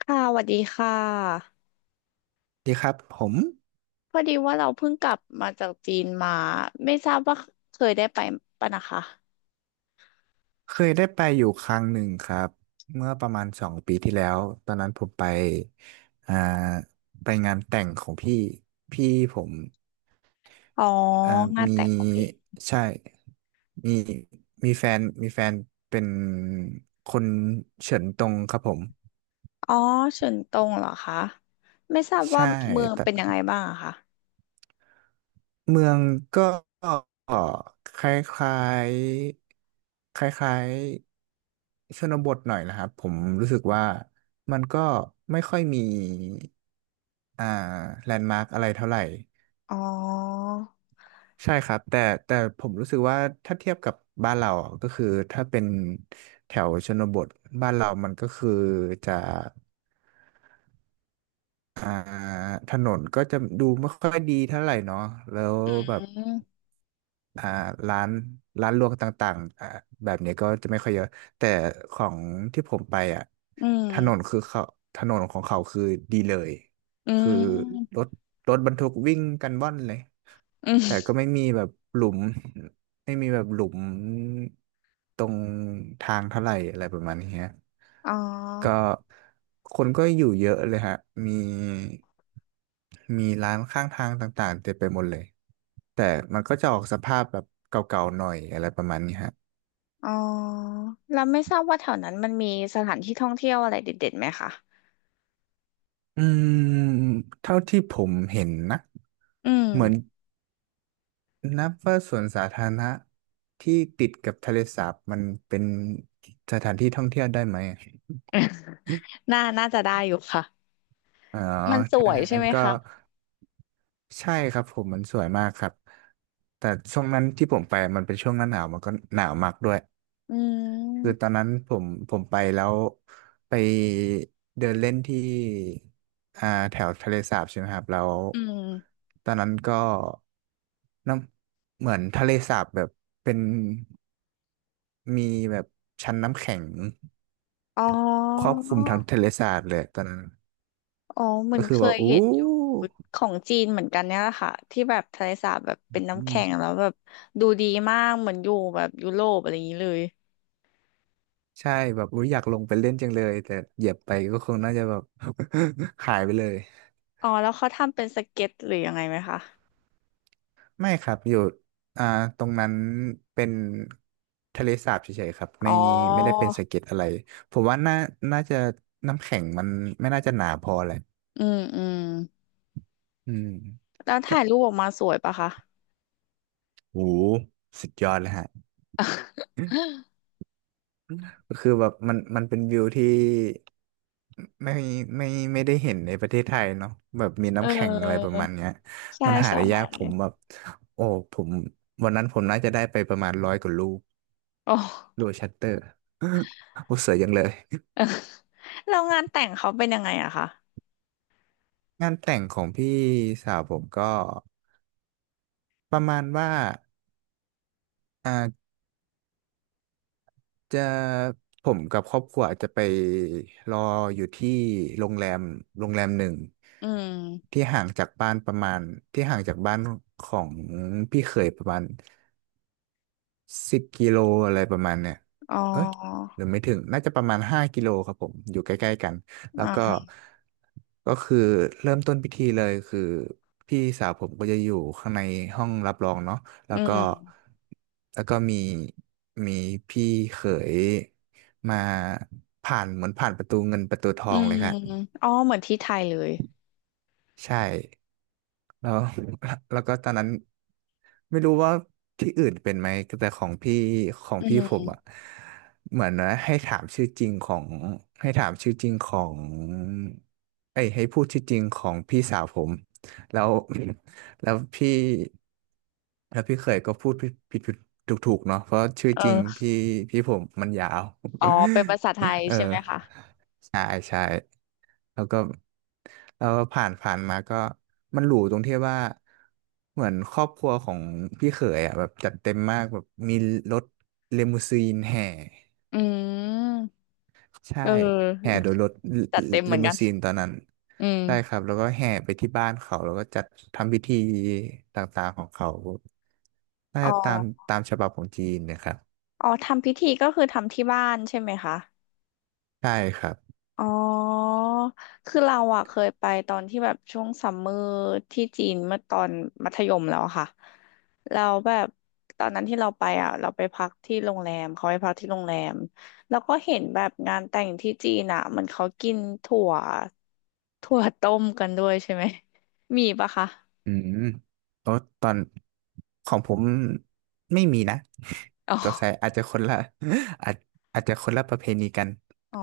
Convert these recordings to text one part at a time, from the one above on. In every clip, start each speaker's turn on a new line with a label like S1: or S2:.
S1: ค่ะสวัสดีค่ะ
S2: ดีครับผม
S1: พอดีว่าเราเพิ่งกลับมาจากจีนมา ไม่ทราบว่าเคยได้ไปปะนะคะ
S2: เคยได้ไปอยู่ครั้งหนึ่งครับเมื่อประมาณ2 ปีที่แล้วตอนนั้นผมไปอ่าไปงานแต่งของพี่ผม
S1: อ๋อ
S2: อ่า
S1: งาน
S2: มี
S1: แต่งของพี่
S2: ใช่มีมีแฟนเป็นคนเฉินตงครับผม
S1: อ๋อเฉินตงเหรอคะไม่ทราบว่า
S2: ใช่
S1: เมือง
S2: แต่
S1: เป็นยังไงบ้างอะคะ
S2: เมืองก็คล้ายๆคล้ายๆชนบทหน่อยนะครับผมรู้สึกว่ามันก็ไม่ค่อยมีอ่าแลนด์มาร์กอะไรเท่าไหร่
S1: อ๋อ
S2: ใช่ครับแต่ผมรู้สึกว่าถ้าเทียบกับบ้านเราอ่ะก็คือถ้าเป็นแถวชนบทบ้านเรามันก็คือจะอ่าถนนก็จะดูไม่ค่อยดีเท่าไหร่เนาะแล้ว
S1: อื
S2: แบบ
S1: ม
S2: อ่าร้านร้านรวงต่างๆอ่าแบบนี้ก็จะไม่ค่อยเยอะแต่ของที่ผมไปอ่ะ
S1: อื
S2: ถนน
S1: ม
S2: คือเขาถนนของเขาคือดีเลย
S1: อื
S2: คือ
S1: ม
S2: รถรถบรรทุกวิ่งกันว่อนเลย
S1: อื
S2: แต่ก็
S1: ม
S2: ไม่มีแบบหลุม ไม่มีแบบหลุมตรงทางเท่าไหร่อะไรประมาณนี้ฮะ
S1: อ๋
S2: ก็
S1: อ
S2: คนก็อยู่เยอะเลยฮะมีมีร้านข้างทางต่างๆเต็มไปหมดเลยแต่มันก็จะออกสภาพแบบเก่าๆหน่อยอะไรประมาณนี้ฮะ
S1: อ๋อแล้วไม่ทราบว่าแถวนั้นมันมีสถานที่ท่องเที่ยวอะไรเด็ดๆไหมคะ
S2: อืมเท่าที่ผมเห็นนะ
S1: อืม
S2: เหมือนนับว่าสวนสาธารณะที่ติดกับทะเลสาบมันเป็นสถานที่ท่องเที่ยวได้ไหมอะ
S1: น่าจะได้อยู่ค่ะ
S2: อ๋อ
S1: มันส
S2: ถ้า
S1: วยใช่
S2: งั้น
S1: ไหม
S2: ก็
S1: คะ
S2: ใช่ครับผมมันสวยมากครับแต่ช่วงนั้นที่ผมไปมันเป็นช่วงหน้าหนาวมันก็หนาวมากด้วย
S1: อื
S2: คือตอน
S1: ม
S2: นั้นผมไปแล้วไปเดินเล่นที่แถวทะเลสาบใช่ไหมครับแล้ว
S1: อืม
S2: ตอนนั้นก็น้ำเหมือนทะเลสาบแบบเป็นมีแบบชั้นน้ำแข็ง
S1: อ๋
S2: ครอ
S1: อ
S2: บคลุมทั้งทะเลสาบเลยตอนนั้น
S1: อ๋อเหมือ
S2: ก็
S1: น
S2: คื
S1: เค
S2: อว่า
S1: ย
S2: อู้
S1: เห็นอยู่ของจีนเหมือนกันเนี่ยแหละค่ะที่แบบทะเลสาบแบบเป็นน้ำแข็งแล้วแบบดูดีมากเหมือนอยู่แบบยุโรปอะไรอย่างนี้เลย
S2: ใช่แบบอุ๊ยอยากลงไปเล่นจังเลยแต่เหยียบไปก็คงน่าจะแบบ หายไปเลย
S1: อ๋อแล้วเขาทำเป็นสเก็ตหรือยังไงไหมคะ
S2: ไม่ครับอยู่อ่าตรงนั้นเป็นทะเลสาบเฉยๆครับ
S1: อ๋อ
S2: ไม่ได้เป็นสะเก็ดอะไรผมว่าน่าจะน้ำแข็งมันไม่น่าจะหนาพอแหละ
S1: อืมอืม
S2: อืม
S1: แล้ว
S2: ถ้า
S1: ถ่ายรูปออกมาสวยปะคะ
S2: โหสุดยอดเลยฮะ ก็คือแบบมันมันเป็นวิวที่ไม่ไม่ไม่ได้เห็นในประเทศไทยเนาะแบบมี
S1: เ
S2: น้ำแข็งอะไรป
S1: อ
S2: ระ
S1: อ
S2: มาณเนี้ย
S1: ใช่
S2: มันหา
S1: ใช่
S2: ได้ยากผมแบบโอ้ผมวันนั้นผมน่าจะได้ไปประมาณ100 กว่าลูก
S1: โอ้
S2: โดยชัตเตอร์ โอ้เสวยยังเลย
S1: แล้วงานแต่งเขาเป็นยังไงอะคะ
S2: งานแต่งของพี่สาวผมก็ประมาณว่าอ่า จะผมกับครอบครัวอาจจะไปรออยู่ที่โรงแรมโรงแรมหนึ่ง
S1: อืม
S2: ที่ห่างจากบ้านประมาณที่ห่างจากบ้านของพี่เขยประมาณ 10 กิโลอะไรประมาณเนี่ย
S1: อ๋อ
S2: เอ้ยหรือไม่ถึง น่าจะประมาณ5 กิโลครับผม อยู่ใกล้ๆกัน แล้ว
S1: อ่า
S2: ก็
S1: ฮะ
S2: ก็คือเริ่มต้นพิธีเลยคือพี่สาวผมก็จะอยู่ข้างในห้องรับรองเนาะแล้
S1: อื
S2: วก็
S1: ม
S2: แล้วก็มีพี่เขยมาผ่านเหมือนผ่านประตูเงินประตูทอ
S1: อื
S2: งเล
S1: ม
S2: ยครับ
S1: อ๋อเหมือนที่ไทยเลย
S2: ใช่ แล้ว แล้วก็ตอนนั้นไม่รู้ว่าที่อื่นเป็นไหมแต่ของ
S1: อื
S2: พี่ผมอ่ะ
S1: ม
S2: เหมือนว่าให้ถามชื่อจริงของเอ้ยให้พูดชื่อจริงของพี่สาวผมแล้ว แล้วพี่แล้วพี่เขยก็พูดผิดผิดถูกถูกๆเนาะเพราะชื่อ
S1: เอ
S2: จริง
S1: อ
S2: พี่ผมมันยาว
S1: อ๋อเป็นภาษาไทย ใช่
S2: เออ
S1: ไหมคะ
S2: แล้วก็แล้วผ่านผ่านมาก็มันหรูตรงที่ว่าเหมือนครอบครัวของพี่เขยอ่ะแบบจัดเต็มมากแบบมีรถเลมูซีนแห่
S1: อืม
S2: ใช่
S1: เ
S2: แห่
S1: ออ
S2: โดยรถ
S1: จัดเต็มเห
S2: เล
S1: มือน
S2: มู
S1: กัน
S2: ซีนตอนนั้น
S1: อืม
S2: ใช่ครับแล้วก็แห่ไปที่บ้านเขาแล้วก็จัดทำพิธีต่างๆของเขาน่า
S1: อ๋
S2: จะ
S1: อ
S2: ตามฉบับของจีนนะครับ
S1: อ๋อทำพิธีก็คือทำที่บ้านใช่ไหมคะ
S2: ใช่ครับ
S1: อ๋อคือเราอะเคยไปตอนที่แบบช่วงซัมเมอร์ที่จีนเมื่อตอนมัธยมแล้วอะค่ะเราแบบตอนนั้นที่เราไปอะเราไปพักที่โรงแรมเขาไปพักที่โรงแรมแล้วก็เห็นแบบงานแต่งที่จีนอะเหมันเขากินถั่ว ถั่วต้มกันด้วยใช่ไหมมีปะคะ
S2: อืมโอ้ตอนของผมไม่มีนะ
S1: อ๋อ
S2: สงสัยอาจจะคนละ อาจอาจจะคนละประเพณีกัน
S1: อ๋อ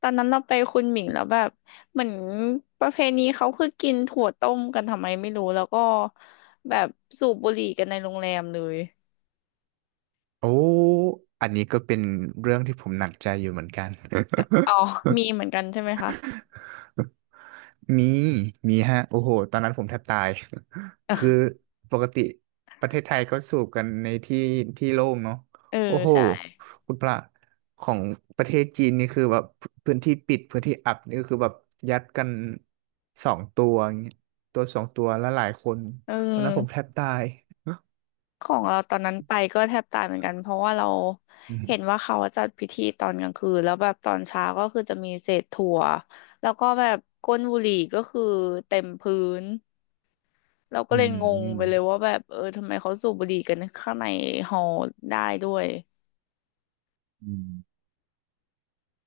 S1: ตอนนั้นเราไปคุณหมิงแล้วแบบเหมือนประเพณีเขาคือกินถั่วต้มกันทำไมไม่รู้แล้วก็แบบสูบบุหรี่กันในโรงแรมเลย
S2: โอ้อันนี้ก็เป็นเรื่องที่ผมหนักใจอยู่เหมือนกัน
S1: อ๋อ มีเหมือนกันใช่ไหมคะ
S2: มีมีฮะโอ้โหตอนนั้นผมแทบตาย คือ ปกติประเทศไทยก็สูบกันในที่ที่โล่งเนาะ
S1: เออ
S2: โอ้โห
S1: ใช่
S2: คุณพระของประเทศจีนนี่คือแบบพื้นที่ปิดพื้นที่อับนี่ก็คือแบบยัดกันสองตัวอย่างเงี้ยตัวสองตัวแล้วหลายคน
S1: เ
S2: ตอนนั้นผ
S1: อ
S2: มแท
S1: อ
S2: บตาย
S1: ของเราตอนนั้นไปก็แทบตายเหมือนกันเพราะว่าเรา
S2: อื
S1: เห็น
S2: ม
S1: ว่าเขาจัดพิธีตอนกลางคืนแล้วแบบตอนเช้าก็คือจะมีเศษถั่วแล้วก็แบบก้นบุหรี่ก็คือเต็มพื้น เราก็
S2: อื
S1: เลยงงไปเล
S2: ม
S1: ยว่าแบบเออทำไมเขาสูบบุหรี่กันข้างในฮอได้ด้วย
S2: อืม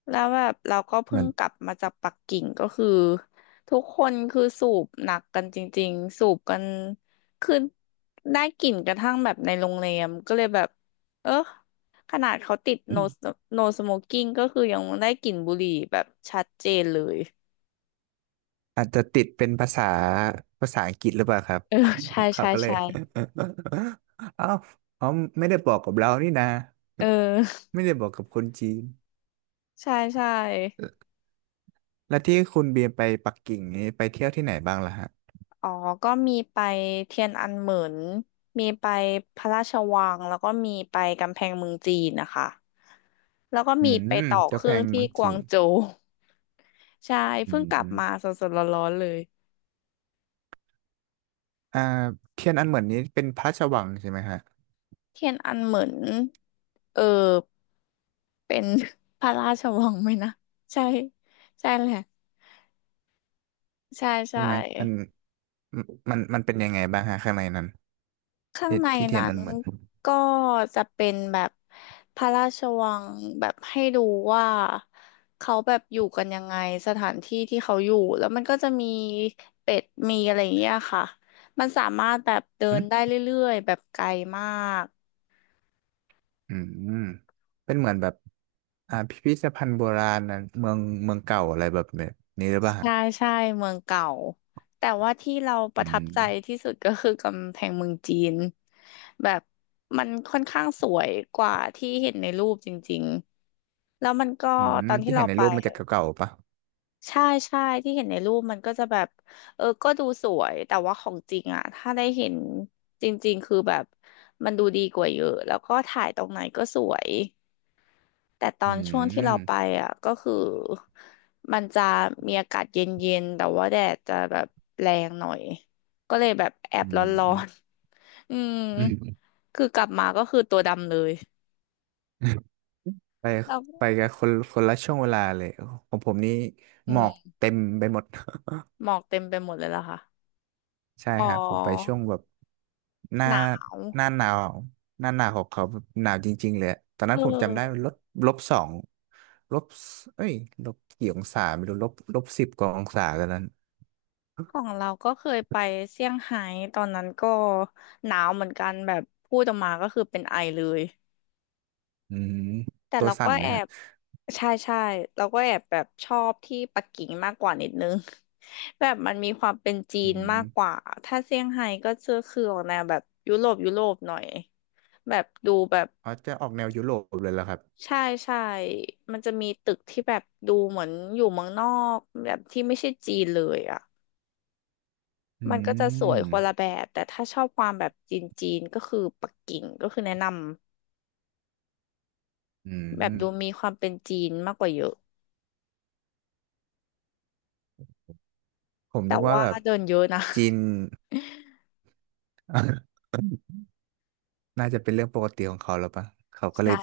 S1: แล้วแบบเราก็
S2: เห
S1: เพิ่
S2: มื
S1: ง
S2: อน
S1: กลับมาจากปักกิ่งก็คือทุกคนคือสูบหนักกันจริงๆสูบกันคือได้กลิ่นกระทั่งแบบในโรงแรมก็เลยแบบเออขนาดเขาติด
S2: อ
S1: no
S2: ม
S1: no smoking ก็คือยังได้กลิ่นบุหรี่แบบชัดเจนเลย
S2: อาจจะติดเป็นภาษาอังกฤษหรือเปล่าครับ
S1: เออใช่
S2: เขา
S1: ใช่
S2: ก็เลย
S1: ใช่
S2: เอ้าเขาไม่ได้บอกกับเรานี่นะ
S1: เออ
S2: ไม่ได้บอกกับคนจีน
S1: ใช่ใช่
S2: แล้วที่คุณเบียร์ไปปักกิ่งนี้ไปเที่ยวที่ไหนบ้างล่ะฮะ
S1: อ๋อก็มีไปเทียนอันเหมินมีไปพระราชวังแล้วก็มีไปกำแพงเมืองจีนนะคะแล้วก็
S2: อื
S1: มีไป
S2: ม
S1: ต่อเค
S2: เจ้าแพ
S1: รื่อง
S2: ง
S1: ที่
S2: เมือง
S1: ก
S2: จี
S1: วาง
S2: น
S1: โจว ใช่
S2: อื
S1: เพิ่ง
S2: ม
S1: กลับ
S2: อืม
S1: มาสดๆร้อนๆเลย
S2: อ่าเทียนอันเหมือนนี้เป็นพระราชวังใช่ไหมฮะ
S1: เทียนอันเหมินเออเป็น พระราชวังไหมนะใช่ใช่แหละใช่
S2: ใช่
S1: ใช่
S2: ไหมมันมันมันเป็นยังไงบ้างฮะข้างในนั้น
S1: ข้างใน
S2: ที่เทียน
S1: นั้
S2: อั
S1: น
S2: นเหมือน
S1: ก็จะเป็นแบบพระราชวังแบบให้ดูว่าเขาแบบอยู่กันยังไงสถานที่ที่เขาอยู่แล้วมันก็จะมีเป็ดมีอะไรอย่างเงี้ยค่ะมันสามารถแบบเดิ
S2: อื
S1: นได้
S2: ม
S1: เรื่อยๆแบบไกลมาก
S2: อืมเป็นเหมือนแบบพิพิธภัณฑ์โบราณนะเมืองเก่าอะไรแบบนี้หรือเปล่าฮะ
S1: ใช่ใช่เมืองเก่าแต่ว่าที่เราป
S2: อื
S1: ระทับ
S2: ม
S1: ใจที่สุดก็คือกำแพงเมืองจีนแบบมันค่อนข้างสวยกว่าที่เห็นในรูปจริงๆแล้วมันก็
S2: อื
S1: ต
S2: ม
S1: อนที่
S2: ที่เห็
S1: เรา
S2: นใน
S1: ไป
S2: รูปมันจะเก่าๆปะ
S1: ใช่ใช่ที่เห็นในรูปมันก็จะแบบเออก็ดูสวยแต่ว่าของจริงอ่ะถ้าได้เห็นจริงๆคือแบบมันดูดีกว่าเยอะแล้วก็ถ่ายตรงไหนก็สวยแต่ต
S2: อื
S1: อนช่วงที่เราไป
S2: ม
S1: อ่ะก็คือมันจะมีอากาศเย็นๆแต่ว่าแดดจะแบบแรงหน่อยก็เลยแบบแอบ
S2: อื
S1: ร้อน
S2: ม
S1: ๆ อืม
S2: อืม
S1: คือกลับมาก็คือตัวดำเลย
S2: ไป
S1: แล้ว
S2: ไปกับคนคนละช่วงเวลาเลยของผมนี่
S1: อื
S2: หมอก
S1: ม
S2: เต็มไปหมด
S1: หมอกเต็มไปหมดเลยล่ะค่ะ
S2: ใช่
S1: อ๋
S2: ฮะผมไป
S1: อ
S2: ช่วงแบบหน้า
S1: หนาว
S2: หน้าหนาวหน้าหนาวของเขาแบบหนาวจริงๆเลยอะตอน
S1: เอ
S2: นั้นผมจำได้
S1: อ
S2: -2ลบเอ้ยลบกี่องศาไม่รู้-10 กว่าองศาตอนนั้น
S1: ของเราก็เคยไป เซี่ยงไฮ้ตอนนั้นก็หนาวเหมือนกันแบบพูดออกมาก็คือเป็นไอเลย
S2: อืม
S1: แต่
S2: ตัว
S1: เรา
S2: สั่
S1: ก็
S2: นไหม
S1: แอ
S2: ฮะ
S1: บใช่ใช่เราก็แอบแบบชอบที่ปักกิ่งมากกว่านิดนึง แบบมันมีความเป็นจี
S2: อื
S1: น
S2: ม
S1: มากกว่าถ้าเซี่ยงไฮ้ก็จะคือออกแนวแบบยุโรปยุโรปหน่อยแบบดูแบบ
S2: อ๋อจะออกแนวยุโรปเลยเลรอครับ
S1: ใช่ใช่มันจะมีตึกที่แบบดูเหมือนอยู่เมืองนอกแบบที่ไม่ใช่จีนเลยอ่ะ
S2: อื
S1: มันก็จะสวย
S2: ม
S1: คนละแบบแต่ถ้าชอบความแบบจีนจีนก็คือปักกิ่งก็คือแนะนำ
S2: อื
S1: แบบ
S2: ม
S1: ดูมีความเป็นจีนมากกว่าเยอะ
S2: ผม
S1: แต่
S2: นึกว่า
S1: ว่า
S2: แบบ
S1: เดินเยอะนะ
S2: จีน น่าจะเป็นเรื่องปกติของเขาแล้วปะเขา ก็เล
S1: ใช่
S2: ย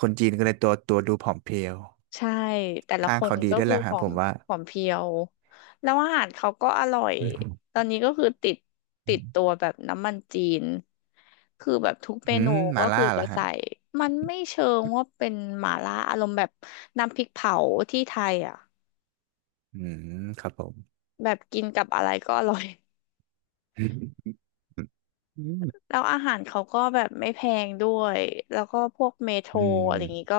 S2: คนจีนก็เลยตัวดูผอมเพรียว
S1: ใช่แต่ละ
S2: ทา
S1: ค
S2: ง
S1: น
S2: เขาดี
S1: ก็
S2: ด้วย
S1: คื
S2: แห
S1: อ
S2: ละ
S1: ผ
S2: ฮะ
S1: อ
S2: ผ
S1: ม
S2: มว่า
S1: ผอมเพรียวแล้วอาหารเขาก็อร่อย
S2: อืม
S1: ตอนนี้ก็คือติดตัวแบบน้ำมันจีนคือแบบทุกเม
S2: อื
S1: นู
S2: มมา
S1: ก็
S2: ล่า
S1: คือ
S2: เหร
S1: จะ
S2: อฮะ
S1: ใส่มันไม่เชิงว่าเป็นหม่าล่าอารมณ์แบบน้ำพริกเผาที่ไทยอ่ะ
S2: อืมครับผม
S1: แบบกินกับอะไรก็อร่อย
S2: อืม
S1: แล้วอาหารเขาก็แบบไม่แพงด้วย แล้วก็พวกเมโทร
S2: อื
S1: อะไรอย่างงี้
S2: ม
S1: ก็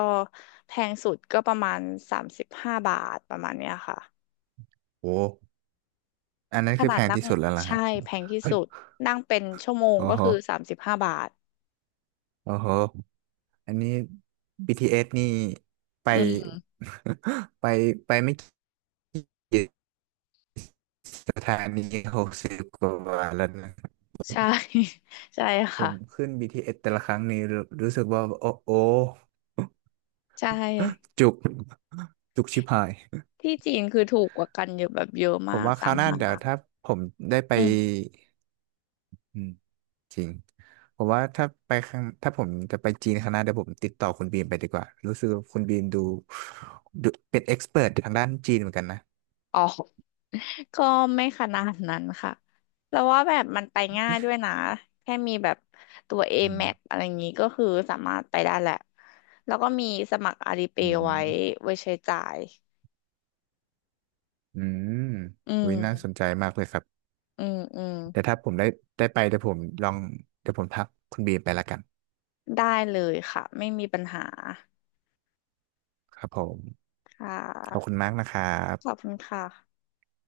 S1: แพงสุดก็ประมาณสามสิบห้าบาทประมาณเนี้ยค่ะ
S2: โอ้อันนั้น
S1: ข
S2: คือ
S1: นา
S2: แพ
S1: ด
S2: ง
S1: นั่ง
S2: ที่สุดแล้วล่ะ
S1: ใช่
S2: ฮะ
S1: แพงที่สุดนั่งเป็นชั่วโมง
S2: โอ้
S1: ก็
S2: โห
S1: คือสามสิบห้าบาท
S2: โอ้โหอันนี้ BTS นี่ไป
S1: อืม
S2: ไปไม่กี่ สถานี60 กว่าบาทแล้วนะครับ
S1: ใช่ ใช่
S2: ผ
S1: ค่ะ
S2: มขึ้น BTS แต่ละครั้งนี้รู้สึกว่าโอ้โอ
S1: ใช่
S2: จุกจุกชิบหาย
S1: ที่จีนคือถูกกว่ากันเยอะแบบเยอะ
S2: ผ
S1: มา
S2: ม
S1: ก
S2: ว่าค
S1: สา
S2: รา
S1: ม
S2: วหน้า
S1: ห้า
S2: เดี๋ยว
S1: บาท
S2: ถ้าผมได้ไป
S1: อืม
S2: อืมจริงผมว่าถ้าผมจะไปจีนครั้งหน้าเดี๋ยวผมติดต่อคุณบีมไปดีกว่ารู้สึกว่าคุณบีมดูเป็นเอ็กซ์เพรททางด้านจีนเหมือนกันนะ
S1: อ๋อ ก็ไม่ขนาดนั้นค่ะแล้วว่าแบบมันไปง่ายด้วยนะแค่มีแบบตัว
S2: อืม
S1: A-Map อแมพอะไรอย่างนี้ก็คือสามารถไปได้แหละแล้วก็มีสมัครอาลีเป
S2: อื
S1: ย์
S2: ม
S1: ไว้ใช้จ่าย
S2: อืม
S1: อืม
S2: วิน่าสนใจมากเลยครับ
S1: อืมอืม
S2: แต่ถ้าผมได้ไปเดี๋ยวผมลองเดี๋ยวผมทักคุณบีมไปละกัน
S1: ได้เลยค่ะไม่มีปัญหา
S2: ครับผม
S1: ค่ะ
S2: ขอบคุณมากนะครั
S1: ขอบ
S2: บ
S1: คุณค่ะ